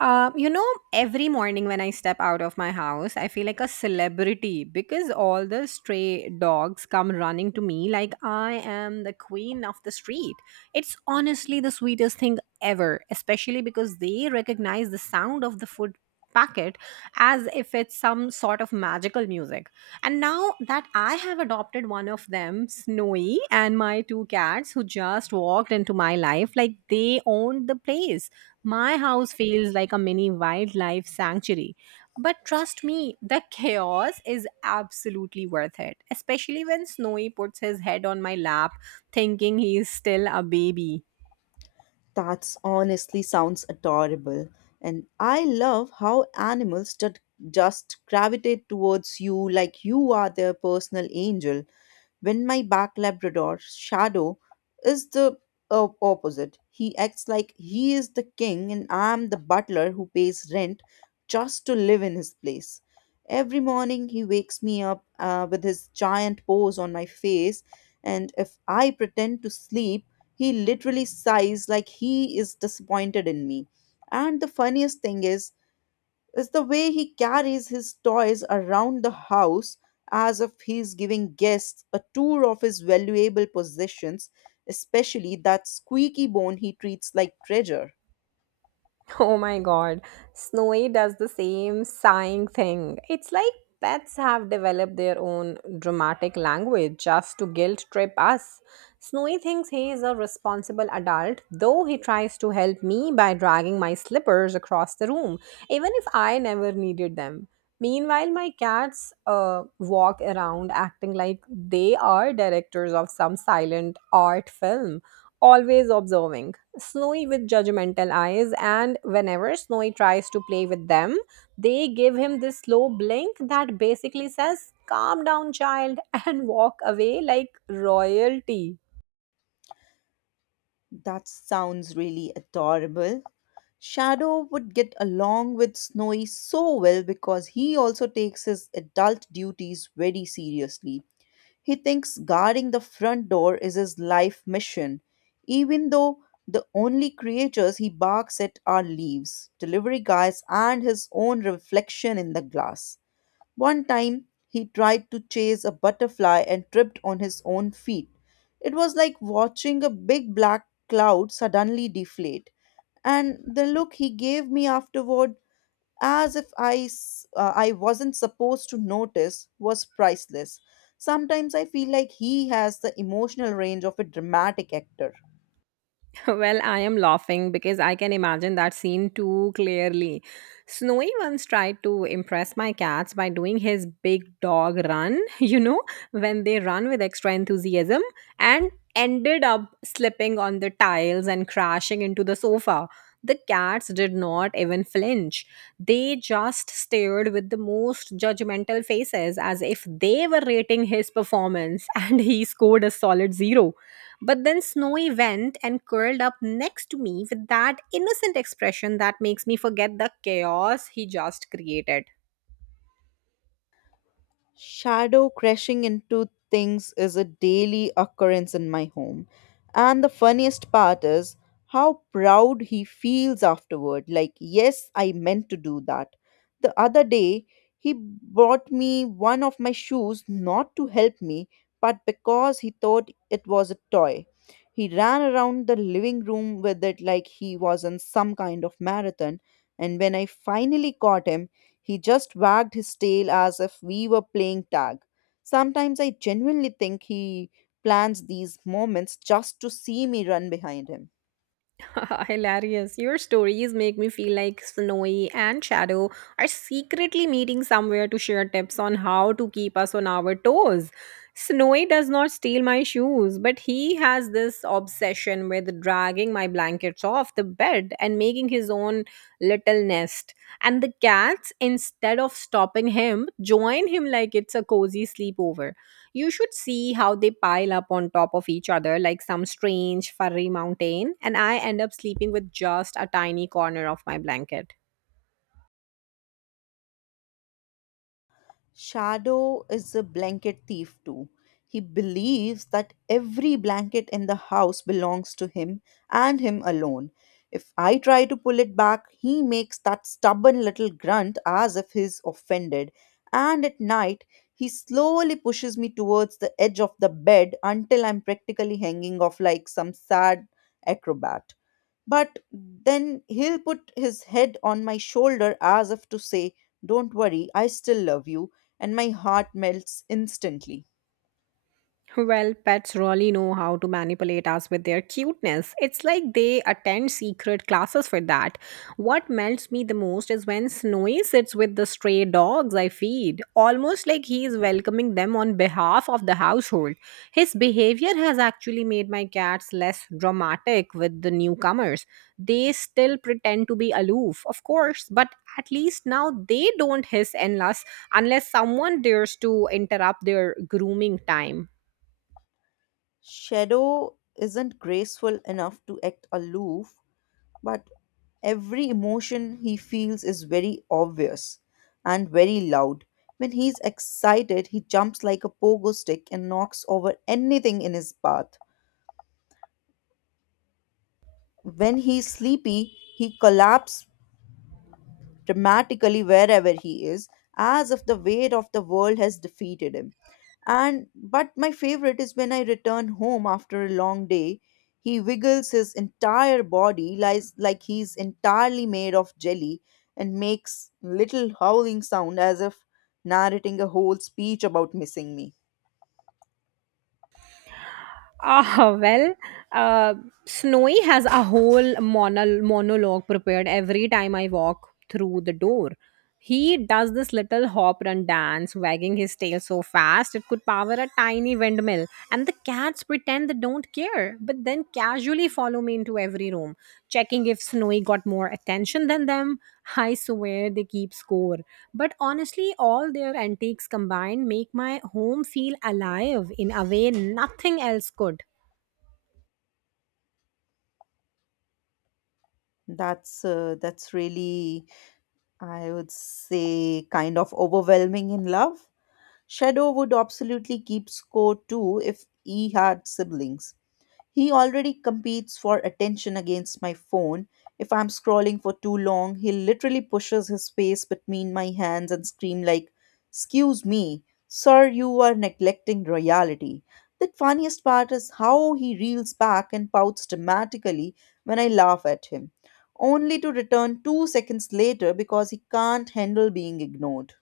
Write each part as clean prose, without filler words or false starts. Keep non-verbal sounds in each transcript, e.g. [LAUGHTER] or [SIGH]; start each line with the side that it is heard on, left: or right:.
right: Uh, you know, every morning when I step out of my house, I feel like a celebrity because all the stray dogs come running to me like I am the queen of the street. It's honestly the sweetest thing ever, especially because they recognize the sound of the food packet as if it's some sort of magical music. And now that I have adopted one of them, Snowy, and my two cats who just walked into my life, like they owned the place my house feels like a mini wildlife sanctuary. But trust me, the chaos is absolutely worth it, especially when Snowy puts his head on my lap thinking he is still a baby.
left: That's honestly sounds adorable. And I love how animals just gravitate towards you like you are their personal angel. When my back Labrador, Shadow, is the opposite. He acts like he is the king and I'm the butler who pays rent just to live in his place. Every morning he wakes me up with his giant paws on my face, and if I pretend to sleep, he literally sighs like he is disappointed in me. And the funniest thing is the way he carries his toys around the house as if he's giving guests a tour of his valuable possessions, especially that squeaky bone he treats like treasure.
right: [LAUGHS] Oh my god, Snowy does the same sighing thing. It's like pets have developed their own dramatic language just to guilt trip us. Snowy thinks he is a responsible adult, though he tries to help me by dragging my slippers across the room, even if I never needed them. Meanwhile, my cats walk around acting like they are directors of some silent art film always observing Snowy with judgmental eyes, and whenever Snowy tries to play with them, they give him this slow blink that basically says, Calm down, child, [LAUGHS] and walk away like royalty.
left: That sounds really adorable. Shadow would get along with Snowy so well because he also takes his adult duties very seriously. He thinks guarding the front door is his life mission, even though the only creatures he barks at are leaves, delivery guys, and his own reflection in the glass. One time, he tried to chase a butterfly and tripped on his own feet. It was like watching a big black cloud suddenly deflate. And the look he gave me afterward as if I wasn't supposed to notice, was priceless. Sometimes I feel like he has the emotional range of a dramatic actor.
right: [LAUGHS] Well, I am laughing because I can imagine that scene too clearly. Snowy once tried to impress my cats by doing his big dog run, [LAUGHS] when they run with extra enthusiasm, and ended up slipping on the tiles and crashing into the sofa. The cats did not even flinch. They just stared with the most judgmental faces as if they were rating his performance, [LAUGHS] and he scored a solid zero. But then Snowy went and curled up next to me with that innocent expression that makes me forget the chaos he just created.
left: Shadow crashing into things is a daily occurrence in my home. And the funniest part is how proud he feels afterward. Like, yes, I meant to do that. The other day, he bought me one of my shoes not to help me, but because he thought it was a toy. He ran around the living room with it like he was in some kind of marathon, and when I finally caught him, he just wagged his tail as if we were playing tag. Sometimes I genuinely think he plans these moments just to see me run behind him.
right: [LAUGHS] Hilarious. Your stories make me feel like Snowy and Shadow are secretly meeting somewhere to share tips on how to keep us on our toes. Snowy does not steal my shoes, but he has this obsession with dragging my blankets off the bed and making his own little nest. And the cats, instead of stopping him, join him like it's a cozy sleepover. You should see how they pile up on top of each other like some strange furry mountain, and I end up sleeping with just a tiny corner of my blanket.
left: Shadow is a blanket thief too. He believes that every blanket in the house belongs to him and him alone. If I try to pull it back, he makes that stubborn little grunt as if he's offended. And at night, he slowly pushes me towards the edge of the bed until I'm practically hanging off like some sad acrobat. But then he'll put his head on my shoulder as if to say, "Don't worry, I still love you." And my heart melts instantly.
right: Well, pets really know how to manipulate us with their cuteness. It's like they attend secret classes for that. What melts me the most is when Snowy sits with the stray dogs I feed, almost like he is welcoming them on behalf of the household. His behavior has actually made my cats less dramatic with the newcomers. They still pretend to be aloof, of course, but at least now they don't hiss unless someone dares to interrupt their grooming time.
left: Shadow isn't graceful enough to act aloof, but every emotion he feels is very obvious and very loud. When he's excited, he jumps like a pogo stick and knocks over anything in his path. When he's sleepy, he collapses dramatically wherever he is, as if the weight of the world has defeated him. And but my favorite is when I return home after a long day, he wiggles his entire body lies like he's entirely made of jelly and makes little howling sound as if narrating a whole speech about missing me.
right: Ah, well, uh, Snowy has a whole monologue prepared every time I walk through the door. He does this little hop run dance, wagging his tail so fast it could power a tiny windmill, and the cats pretend they don't care, but then casually follow me into every room, checking if Snowy got more attention than them. I swear they keep score. But honestly, all their antiques combined make my home feel alive in a way nothing else could.
left: That's really, I would say, kind of overwhelming in love. Shadow would absolutely keep score too if he had siblings. He already competes for attention against my phone. If I'm scrolling for too long, he literally pushes his face between my hands and scream like, "Excuse me, sir, you are neglecting reality." The funniest part is how he reels back and pouts dramatically when I laugh at him, only to return 2 seconds later because he can't handle being ignored.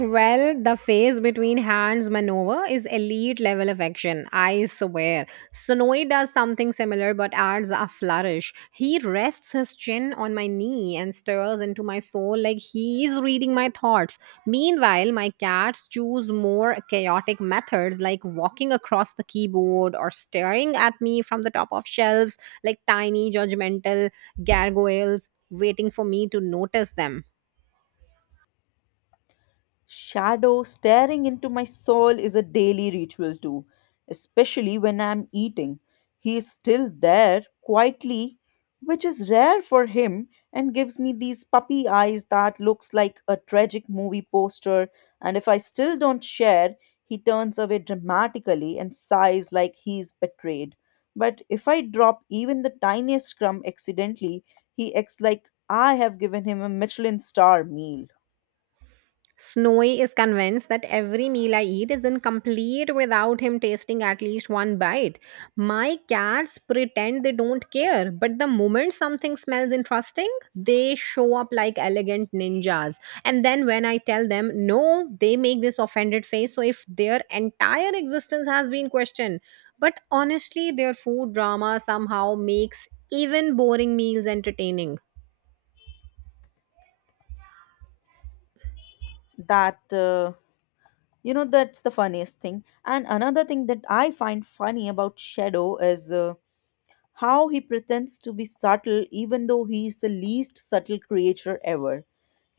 right: Well, the phase between hands maneuver is elite level of action, I swear. Sonoy does something similar but adds a flourish. He rests his chin on my knee and stares into my soul like he is reading my thoughts. Meanwhile, my cats choose more chaotic methods like walking across the keyboard or staring at me from the top of shelves like tiny judgmental gargoyles waiting for me to notice them.
left: Shadow staring into my soul is a daily ritual too, especially when I'm eating. He is still there quietly, which is rare for him, and gives me these puppy eyes that looks like a tragic movie poster. And if I still don't share, he turns away dramatically and sighs like he's betrayed. But if I drop even the tiniest crumb accidentally, he acts like I have given him a Michelin star meal.
right: Snowy is convinced that every meal I eat is incomplete without him tasting at least one bite. My cats pretend they don't care, but the moment something smells interesting, they show up like elegant ninjas. And then when I tell them no, they make this offended face. So if their entire existence has been questioned, but honestly, their food drama somehow makes even boring meals entertaining.
left: That uh, You know, that's the funniest thing. And another thing that I find funny about Shadow is how he pretends to be subtle even though he is the least subtle creature ever.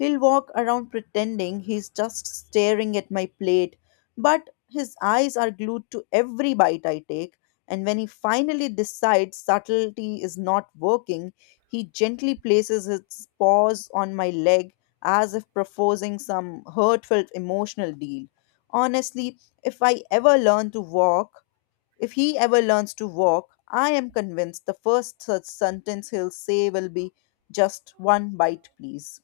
left: He'll walk around pretending he's just staring at my plate, but his eyes are glued to every bite I take. And when he finally decides subtlety is not working, he gently places his paws on my leg as if proposing some heartfelt emotional deal. Honestly, if I ever learn to walk, if he ever learns to walk, I am convinced the first such sentence he'll say will be just one bite, please.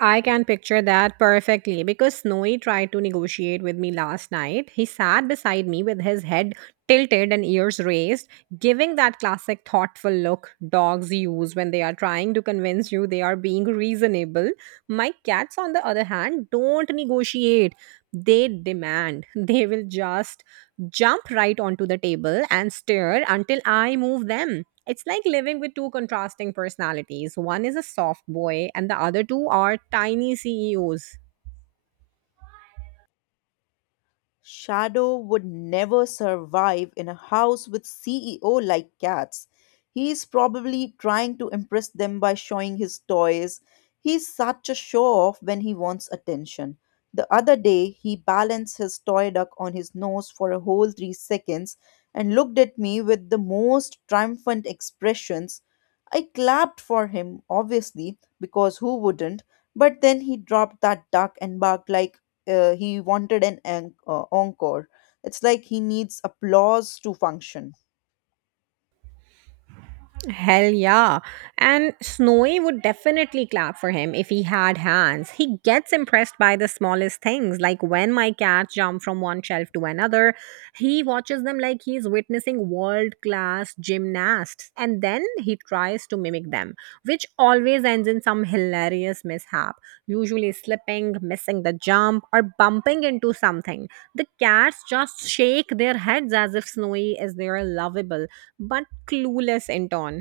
right: I can picture that perfectly because Snowy tried to negotiate with me last night. He sat beside me with his head tilted and ears raised, giving that classic thoughtful look dogs use when they are trying to convince you they are being reasonable. My cats, on the other hand, don't negotiate, they demand. [LAUGHS] They will just jump right onto the table and stare until I move them. It's like living with two contrasting personalities. One is a soft boy, and the other two are tiny CEOs.
left: Shadow would never survive in a house with CEO like cats. He's probably trying to impress them by showing his toys. He's such a show off when he wants attention. The other day, he balanced his toy duck on his nose for a whole 3 seconds and looked at me with the most triumphant expressions. I clapped for him, obviously, because who wouldn't? But then he dropped that duck and barked like, he wanted an encore. It's like he needs applause to function.
right: Hell yeah. And Snowy would definitely clap for him if he had hands. He gets impressed by the smallest things, like when my cat jump from one shelf to another. He watches them like he's witnessing world class gymnasts, and then he tries to mimic them, which always ends in some hilarious mishap, usually slipping, missing the jump, or bumping into something. The cats just shake their heads as if Snowy is their lovable but clueless intern.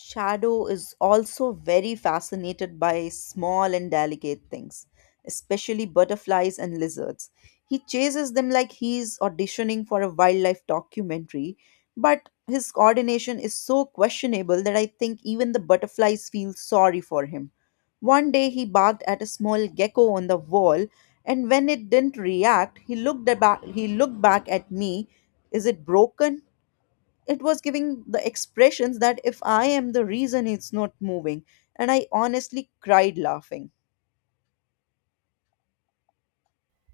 left: Shadow is also very fascinated by small and delicate things, especially butterflies and lizards. He chases them like he's auditioning for a wildlife documentary, but his coordination is so questionable that I think even the butterflies feel sorry for him. One day he barked at a small gecko on the wall, and when it didn't react, he looked back at me. Is it broken? It was giving the expressions that if I am the reason it's not moving. And I honestly cried laughing.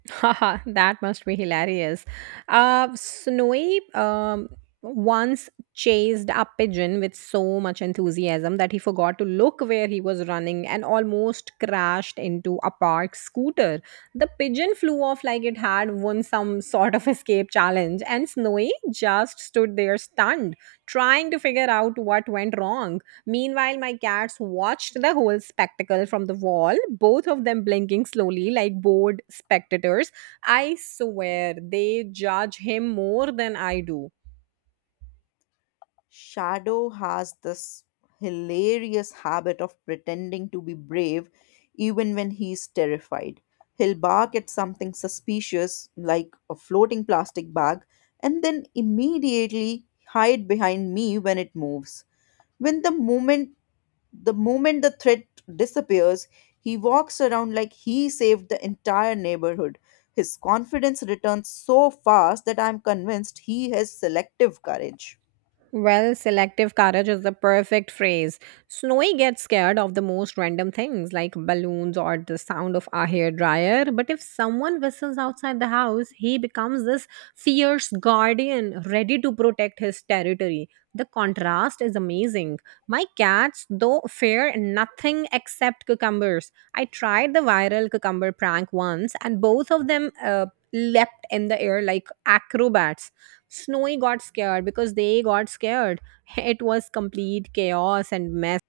right: Haha, that must be hilarious. Snowy once chased a pigeon with so much enthusiasm that he forgot to look where he was running and almost crashed into a parked scooter. The pigeon flew off like it had won some sort of escape challenge, and Snowy just stood there stunned, trying to figure out what went wrong. Meanwhile, my cats watched the whole spectacle from the wall, both of them blinking slowly like bored spectators. I swear they judge him more than I do.
left: Shadow has this hilarious habit of pretending to be brave even when he's terrified. He'll bark at something suspicious, like a floating plastic bag, and then immediately hide behind me when it moves. When the moment The moment the threat disappears, he walks around like he saved the entire neighborhood. His confidence returns so fast that I'm convinced he has selective courage.
right: Well, selective courage is the perfect phrase. Snowy gets scared of the most random things like balloons or the sound of a hairdryer, but if someone whistles outside the house, he becomes this fierce guardian ready to protect his territory. The contrast is amazing. My cats, though, fear nothing except cucumbers. I tried the viral cucumber prank once, and both of them leapt in the air like acrobats Snowy got scared because they got scared. [LAUGHS] It was complete chaos and mess.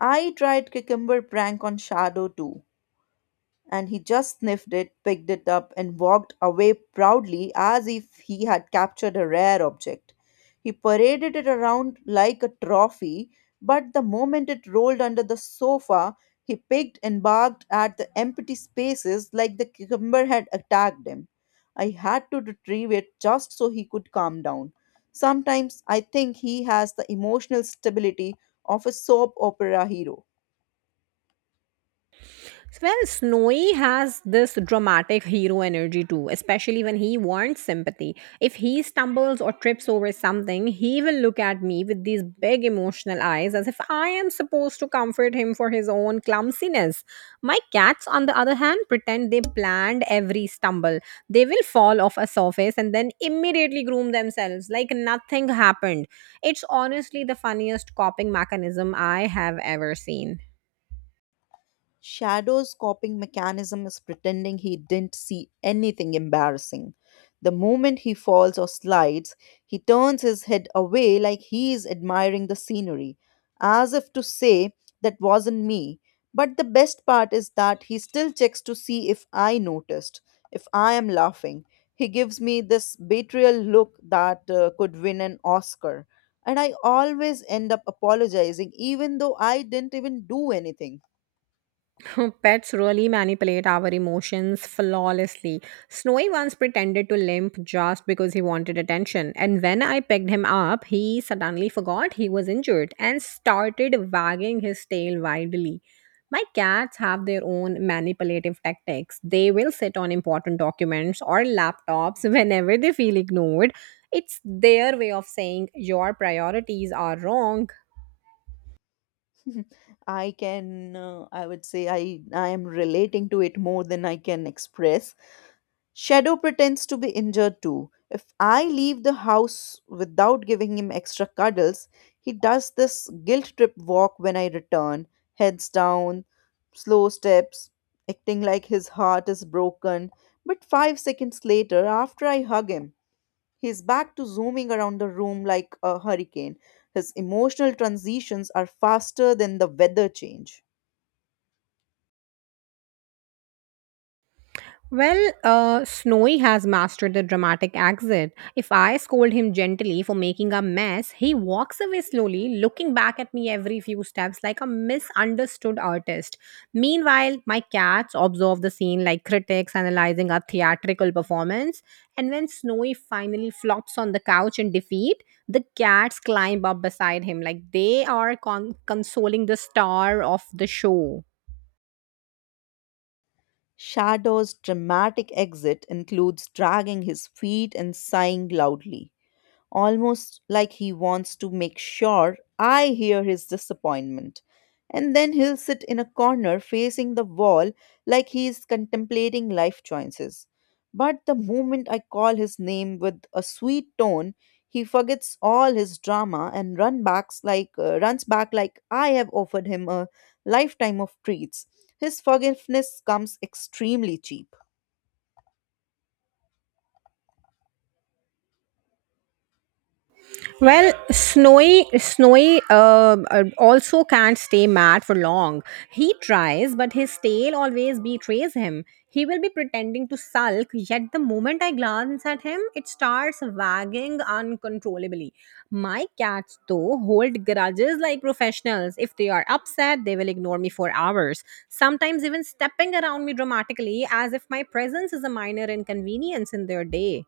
left: I tried cucumber prank on Shadow too, and he just sniffed it, picked it up, and walked away proudly as if he had captured a rare object. He paraded it around like a trophy, but the moment it rolled under the sofa, he picked and barked at the empty spaces like the cucumber had attacked him. I had to retrieve it just so he could calm down. Sometimes I think he has the emotional stability of a soap opera hero.
right: Well, Snowy has this dramatic hero energy too, especially when he wants sympathy. If he stumbles or trips over something, he will look at me with these big emotional eyes as if I am supposed to comfort him for his own clumsiness. My cats, on the other hand, pretend they planned every stumble. They will fall off a surface and then immediately groom themselves like nothing happened. It's honestly the funniest coping mechanism I have ever seen.
left: Shadow's coping mechanism is pretending he didn't see anything embarrassing. The moment he falls or slides, he turns his head away like he is admiring the scenery, as if to say, "That wasn't me." But the best part is that he still checks to see if I noticed, if I am laughing. He gives me this betrayal look that could win an Oscar. And I always end up apologizing, even though I didn't even do anything.
right: [LAUGHS] Pets really manipulate our emotions flawlessly. Snowy once pretended to limp just because he wanted attention, and when I picked him up, he suddenly forgot he was injured and started wagging his tail wildly. My cats have their own manipulative tactics. They will sit on important documents or laptops [LAUGHS] whenever they feel ignored. It's their way of saying your priorities are wrong.
left: [LAUGHS] I would say, I am relating to it more than I can express. Shadow pretends to be injured too. If I leave the house without giving him extra cuddles, he does this guilt trip walk when I return, heads down, slow steps, acting like his heart is broken. But 5 seconds later, after I hug him, he's back to zooming around the room like a hurricane. His emotional transitions are faster than the weather change.
right: Well, Snowy has mastered the dramatic exit. If I scold him gently for making a mess, he walks away slowly, looking back at me every few steps like a misunderstood artist. Meanwhile, my cats observe the scene like critics analyzing a theatrical performance. And when Snowy finally flops on the couch in defeat, the cats climb up beside him like they are consoling the star of the show.
left: Shadow's dramatic exit includes dragging his feet and sighing loudly, almost like he wants to make sure I hear his disappointment. And then he'll sit in a corner facing the wall like he is contemplating life choices. But the moment I call his name with a sweet tone, he forgets all his drama and runs back like I have offered him a lifetime of treats. His forgiveness comes extremely cheap.
right: Well, snowy, snowy also can't stay mad for long. He tries, but his tail always betrays him. He will be pretending to sulk, yet the moment I glance at him, it starts wagging uncontrollably. My cats, though, hold grudges like professionals. If they are upset, they will ignore me for hours, sometimes even stepping around me dramatically as if my presence is a minor inconvenience in their day.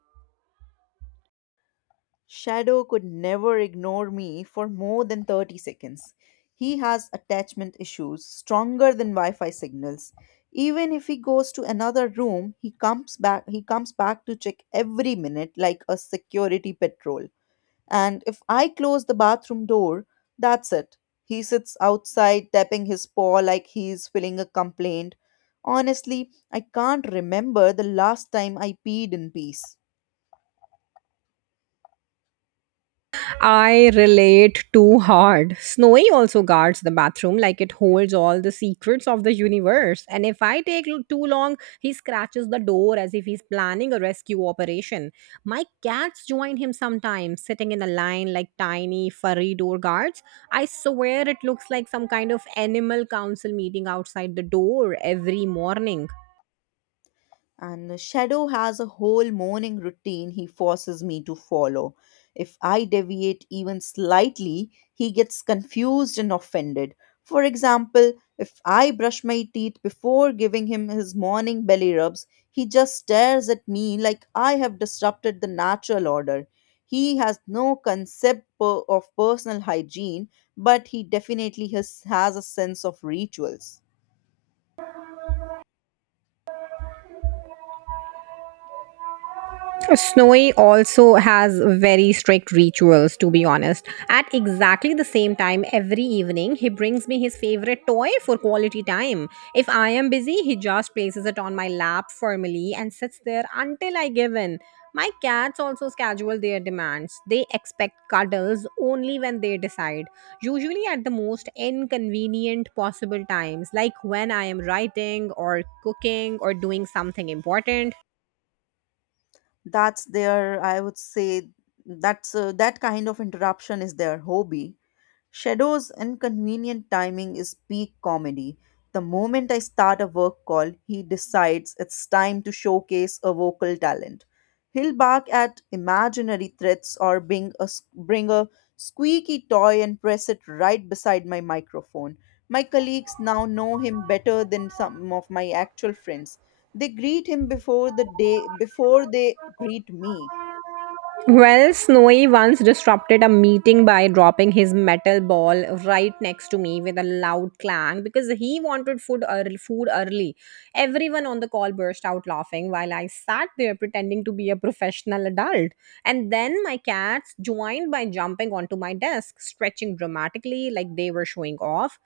left: Shadow could never ignore me for more than 30 seconds. He has attachment issues stronger than Wi-Fi signals. Even if he goes to another room, he comes back to check every minute like a security patrol. And if I close the bathroom door, that's it. He sits outside tapping his paw like he's filling a complaint. Honestly, I can't remember the last time I peed in peace.
right: I relate too hard. Snowy also guards the bathroom like it holds all the secrets of the universe. And if I take too long, he scratches the door as if he's planning a rescue operation. My cats join him sometimes, sitting in a line like tiny, furry door guards. I swear it looks like some kind of animal council meeting outside the door every morning.
left: And Shadow has a whole morning routine he forces me to follow. If I deviate even slightly, he gets confused and offended. For example, if I brush my teeth before giving him his morning belly rubs, he just stares at me like I have disrupted the natural order. He has no concept of personal hygiene, but he definitely has a sense of rituals.
right: Snowy also has very strict rituals, to be honest. At exactly the same time every evening, he brings me his favorite toy for quality time. If I am busy, he just places it on my lap firmly and sits there until I give in. My cats also schedule their demands. They expect cuddles only when they decide, usually at the most inconvenient possible times, like when I am writing or cooking or doing something important.
left: That's their I would say That's, that kind of interruption is their hobby. Shadow's inconvenient timing is peak comedy. The moment I start a work call, he decides it's time to showcase a vocal talent. He'll bark at imaginary threats or bring a squeaky toy and press it right beside my microphone. My colleagues now know him better than some of my actual friends. They greet him before the day before they greet me.
right: Well, Snowy once disrupted a meeting by dropping his metal ball right next to me with a loud clang because he wanted food early, food early. Everyone on the call burst out laughing while I sat there pretending to be a professional adult. And then my cats joined by jumping onto my desk, stretching dramatically like they were showing off.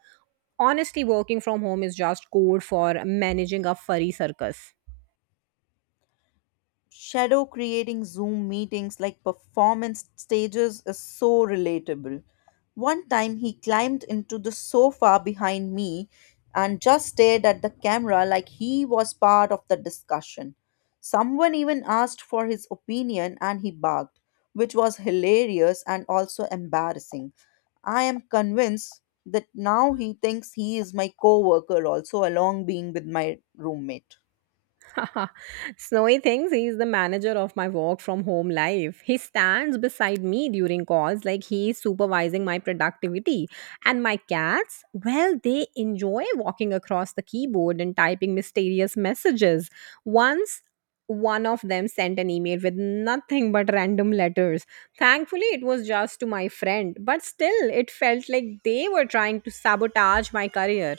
right: Honestly, working from home is just code for managing a furry circus.
left: Shadow creating Zoom meetings like performance stages is so relatable. One time he climbed into the sofa behind me and just stared at the camera like he was part of the discussion. Someone even asked for his opinion and he barked, which was hilarious and also embarrassing. I am convinced that now he thinks he is my coworker also along being with my roommate.
right: [LAUGHS] Snowy thinks he's the manager of my work from home life. He stands beside me during calls like he's supervising my productivity. And my cats, well, they enjoy walking across the keyboard and typing mysterious messages. Once one of them sent an email with nothing but random letters. Thankfully, it was just to my friend, but still, it felt like they were trying to sabotage my career.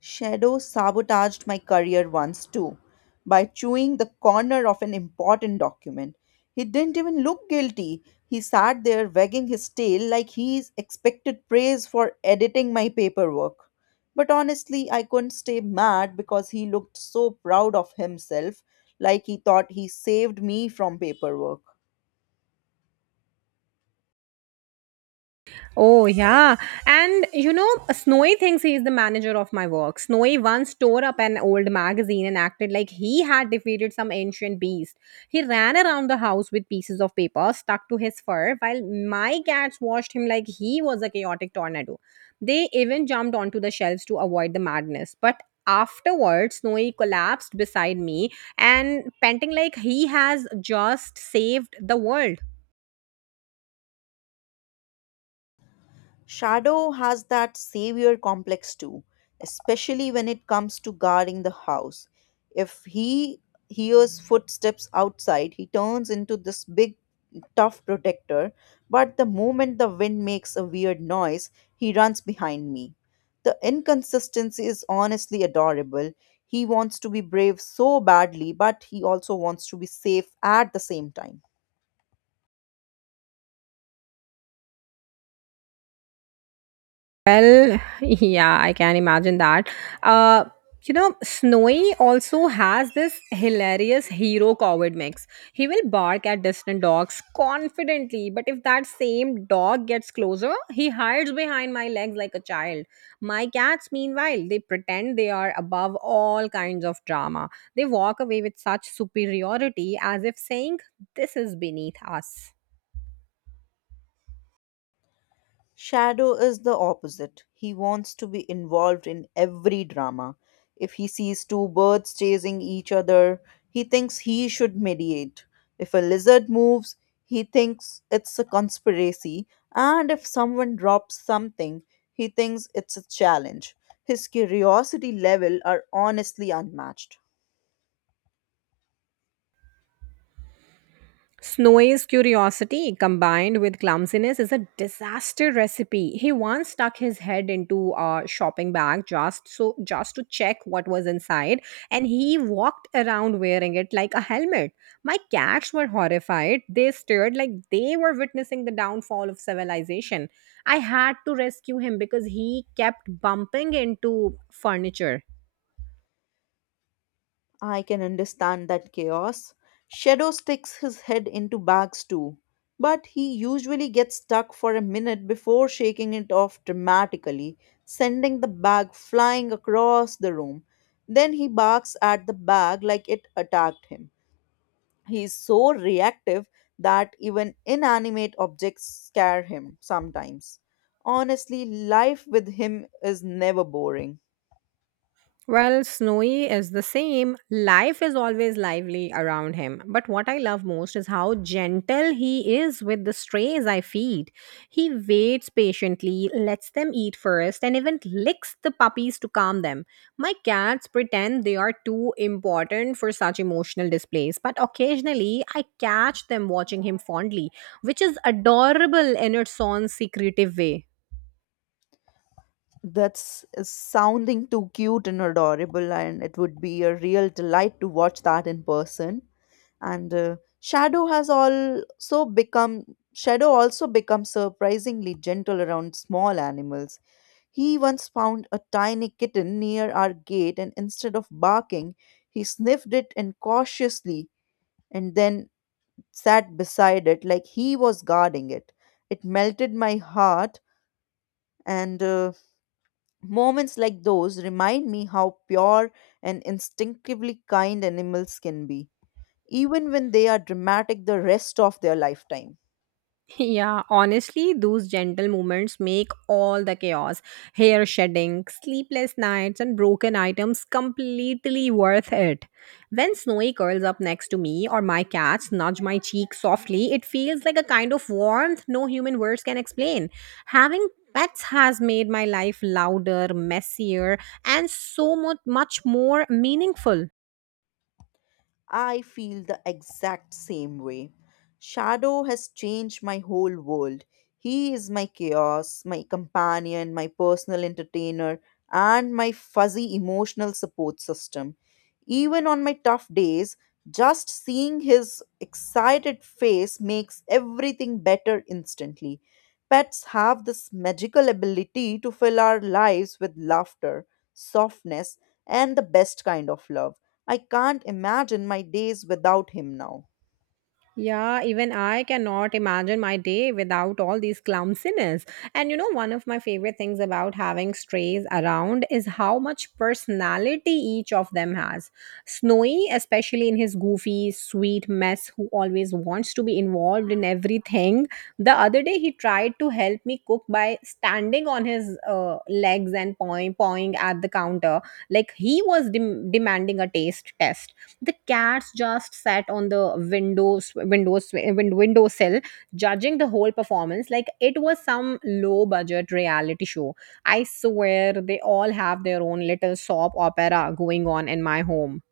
left: Shadow sabotaged my career once too by chewing the corner of an important document. He didn't even look guilty. He sat there wagging his tail like he expected praise for editing my paperwork. But honestly, I couldn't stay mad because he looked so proud of himself, like he thought he saved me from paperwork.
right: Oh, yeah. And you know, Snowy thinks he is the manager of my work. Snowy once tore up an old magazine and acted like he had defeated some ancient beast. He ran around the house with pieces of paper stuck to his fur, while my cats watched him like he was a chaotic tornado. They even jumped onto the shelves to avoid the madness. But afterwards, Snowy collapsed beside me and panting like he has just saved the world.
left: Shadow has that savior complex too, especially when it comes to guarding the house. If he hears footsteps outside, he turns into this big, tough protector, but the moment the wind makes a weird noise, he runs behind me. The inconsistency is honestly adorable. He wants to be brave so badly, but he also wants to be safe at the same time.
right: Well, [LAUGHS] yeah, I can imagine that. Uh, you know, Snowy also has this hilarious hero coward mix. He will bark at distant dogs confidently, but if that same dog gets closer, he hides behind my legs like a child. My cats, meanwhile, they pretend they are above all kinds of drama. They walk away with such superiority as if saying, this is beneath us.
left: Shadow is the opposite. He wants to be involved in every drama. If he sees two birds chasing each other, he thinks he should mediate. If a lizard moves, he thinks it's a conspiracy. And if someone drops something, he thinks it's a challenge. His curiosity level are honestly unmatched.
right: Snowy's curiosity combined with clumsiness is a disaster recipe. He once stuck his head into a shopping bag just to check what was inside, and he walked around wearing it like a helmet. My cats were horrified. They stared like they were witnessing the downfall of civilization. I had to rescue him because he kept bumping into furniture.
left: I can understand that chaos. Shadow sticks his head into bags too, but he usually gets stuck for a minute before shaking it off dramatically, sending the bag flying across the room. Then he barks at the bag like it attacked him. He is so reactive that even inanimate objects scare him sometimes. Honestly, life with him is never boring.
right: Well, Snowy is the same. Life is always lively around him. But what I love most is how gentle he is with the strays I feed. He waits patiently, lets them eat first, and even licks the puppies to calm them. My cats pretend they are too important for such emotional displays, but occasionally I catch them watching him fondly, which is adorable in its own secretive way.
left: That's is sounding too cute and adorable, and it would be a real delight to watch that in person. And Shadow also becomes surprisingly gentle around small animals. He once found a tiny kitten near our gate, and instead of barking, he sniffed it and cautiously and then sat beside it like he was guarding it. It melted my heart, and moments like those remind me how pure and instinctively kind animals can be, even when they are dramatic the rest of their lifetime.
right: Yeah, honestly, those gentle movements make all the chaos, hair shedding, sleepless nights, and broken items completely worth it. When Snowy curls up next to me or my cats nudge my cheek softly, it feels like a kind of warmth no human words can explain. Having pets has made my life louder, messier, and so much, more meaningful.
left: I feel the exact same way. Shadow has changed my whole world. He is my chaos, my companion, my personal entertainer, and my fuzzy emotional support system. Even on my tough days, just seeing his excited face makes everything better instantly. Pets have this magical ability to fill our lives with laughter, softness, and the best kind of love. I can't imagine my days without him now.
right: Yeah, even I cannot imagine my day without all these clumsiness. And you know, one of my favorite things about having strays around is how much personality each of them has. Snowy, especially in his goofy, sweet mess, who always wants to be involved in everything. The other day, he tried to help me cook by standing on his legs and pawing at the counter. Like he was demanding a taste test. The cats just sat on the windowsill, judging the whole performance like it was some low budget reality show. I swear they all have their own little soap opera going on in my home.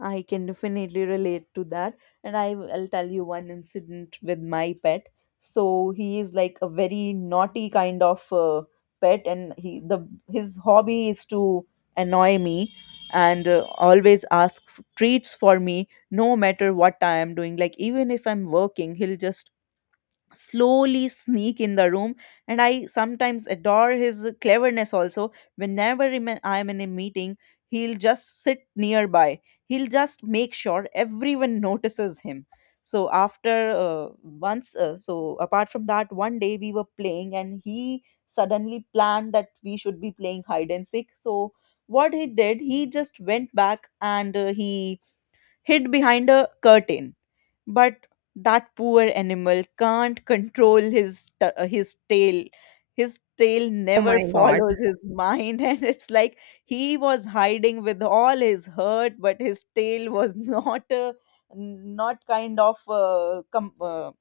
left: I can definitely relate to that. And I will tell you one incident with my pet. So he is like a very naughty kind of pet, and he the his hobby is to annoy me and always treats for me no matter what I am doing. Like even if I'm working, he'll just slowly sneak in the room. And I sometimes adore his cleverness also. Whenever I'm in a meeting, he'll just sit nearby. He'll just make sure everyone [LAUGHS] notices him. So after once so apart from that, one day we were playing and he suddenly planned that we should be playing hide and seek. So what he did, he just went back and he hid behind a curtain. But that poor animal can't control his tail. His tail
right: Oh
left: never
right: my
left: [LAUGHS]
right: god.
left: follows his mind, [LAUGHS] and it's like he was hiding with all his hurt, but his tail was [LAUGHS] not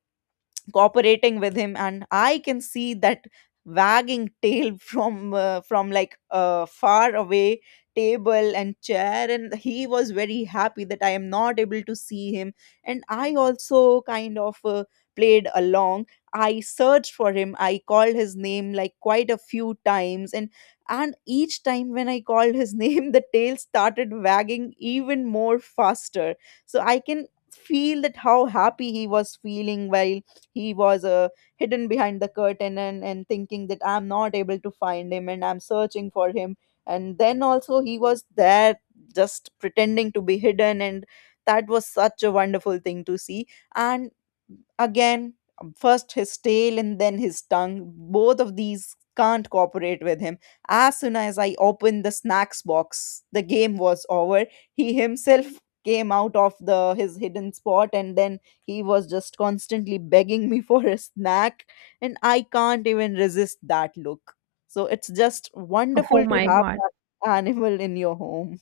left: cooperating with him. And I can see that wagging tail [LAUGHS] from like a far away table and chair. And he was very happy that I am not able to see him. And I also kind of uh, played along. I searched for him, I called his name like quite a few times. And and each time when I called his [LAUGHS] name, the tail started wagging even more faster. So I can feel that how happy he was feeling while just he was hidden behind the curtain, and thinking that I'm not able to find him and I'm searching for him. And then also he was there just pretending to be hidden. And that was such a wonderful thing to see. And again, first his tail and then his tongue, both of these can't cooperate with him. As soon as I opened the snacks box, the game was over. He himself came out of the his hidden spot, and then he was just constantly begging me [LAUGHS] for a snack, and I can't even resist that look. So it's just
right: Oh
left: wonderful to
right: my
left: have
right: god.
left: that animal in your home.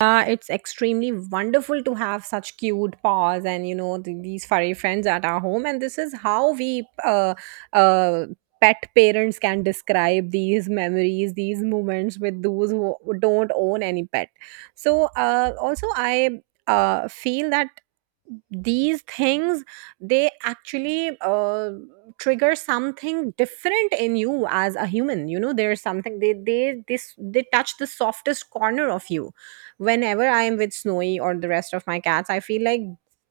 right: Yeah, it's extremely wonderful to have such cute paws and you know these furry friends at our home. And this is how we uh, pet parents can describe these memories, these moments with those who don't own any pet. So also, I feel that these things, they actually trigger something different in you as a human. You know, there's something they this they touch the softest corner of you. Whenever I am with Snowy or the rest of my cats, I feel like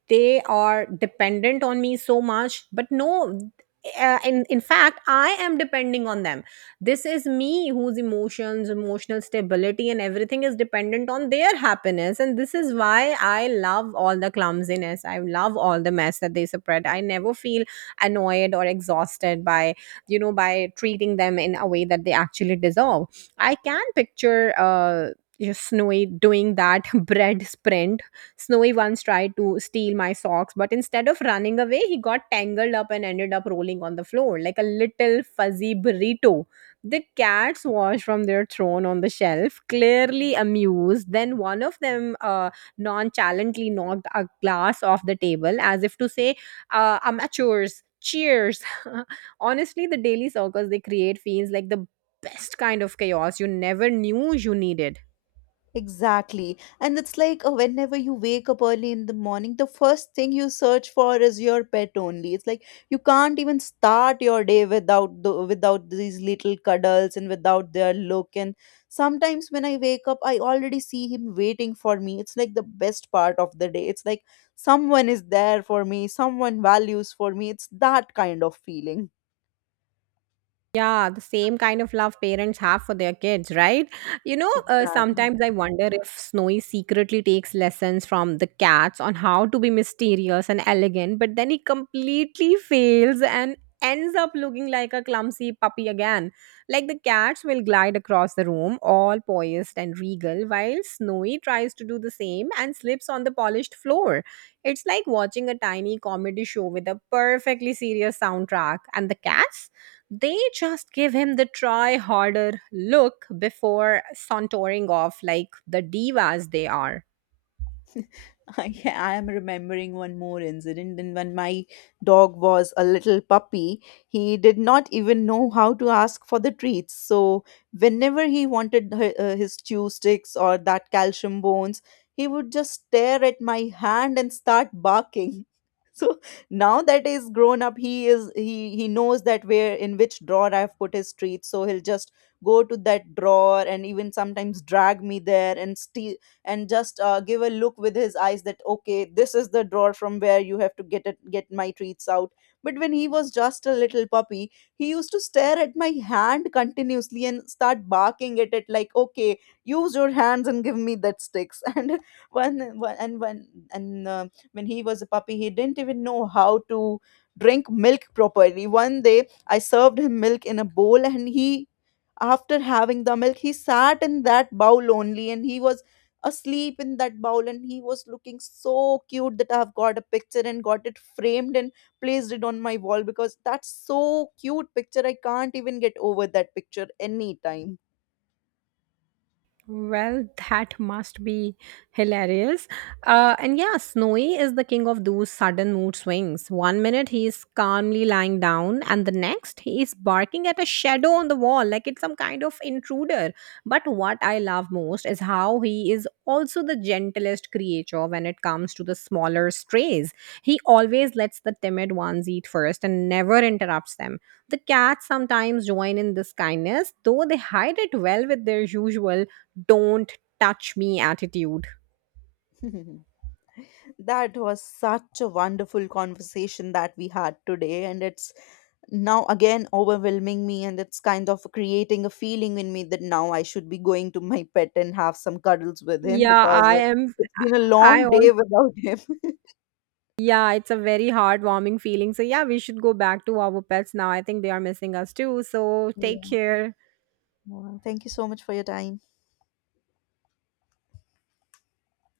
right: they are dependent on me so much. But no, in fact, I am depending on them. This is me whose emotions, emotional stability, and everything is dependent on their happiness. And this is why I love all the clumsiness. I love all the mess that they spread. I never feel annoyed or exhausted by, you know, by treating them in a way that they actually deserve. I can picture yes, Snowy doing that [LAUGHS] bread sprint. Snowy once tried to steal my socks, but instead of running away, he got tangled up and ended up rolling on the floor like a little fuzzy burrito. The cats watched from their throne on the shelf, clearly amused. Then one of them nonchalantly knocked a glass off the table as if to say, amateurs, cheers. [LAUGHS] Honestly, the daily circus they create feels like the best kind of chaos you never knew you needed.
left: Exactly. And it's like whenever you wake up early in the morning, the first thing you search for is your pet only. It's like you can't even start your day without without these little cuddles and without their look. And sometimes when I wake up, I already see him waiting for me. It's like the best part of the day. It's like someone is there for me, someone values for me. It's that kind of feeling.
right: Yeah, the same kind of love parents have for their kids, right? You know,
left: Exactly.
right: sometimes I wonder if Snowy secretly takes lessons from the cats on how to be mysterious and elegant, but then he completely fails and ends up looking like a clumsy puppy again. Like the cats will glide across the room, all poised and regal, while Snowy tries to do the same and slips on the polished floor. It's like watching a tiny comedy show with a perfectly serious soundtrack, and the cats, they just give him the try harder look before sauntering off like the divas they are.
left: [LAUGHS] Yeah, I am remembering one more incident. And when my dog was a little puppy, he did not even know how to ask for the treats. So, whenever he wanted his chew sticks or that calcium bones, he would just stare at my hand and start barking. [LAUGHS] So now that he's grown up, he is he knows that where in which drawer I've put his treats. So he'll just go to that drawer and even sometimes drag me there and steal, and just give a look with his eyes that okay, this is the drawer from where you have to get my treats out. But when he was just a little puppy, he used to stare at my hand continuously and start barking at it like, okay, use your hands and give me that sticks. [LAUGHS] And when when- and when and uh, when he was a puppy, he didn't even know how to drink milk properly. One day I served him milk in a bowl, and he after having the milk, he sat in that bowl only, and he was asleep in that bowl. And he was looking so cute that I have got a picture and got it framed and placed it on my wall, because that's so cute picture. I can't even get over that picture anytime.
right: Well, that must be hilarious. And yeah, Snowy is the king of those sudden mood swings. One minute he is calmly lying down, and the next he is barking at a shadow on the wall like it's some kind of intruder. But what I love most is how he is also the gentlest creature when it comes to the smaller strays. He always lets the timid ones eat first and never interrupts them. The cats sometimes join in this kindness, though they hide it well with their usual don't touch me attitude.
left: [LAUGHS] That was such a wonderful conversation that we had today, and it's now again overwhelming me. And it's kind of creating a feeling in me that now I should be going to my pet and have some cuddles with him,
right: Yeah,
left: because
right: I am.
left: it's been a
right: I
left: long day
right: all.
left: without him. [LAUGHS]
right: Yeah, it's a very heartwarming feeling. So, yeah, we should go back to our pets now. I think they are missing us too. So, take
left: Yeah.
right: care.
left: Wow. Thank you so much for your time.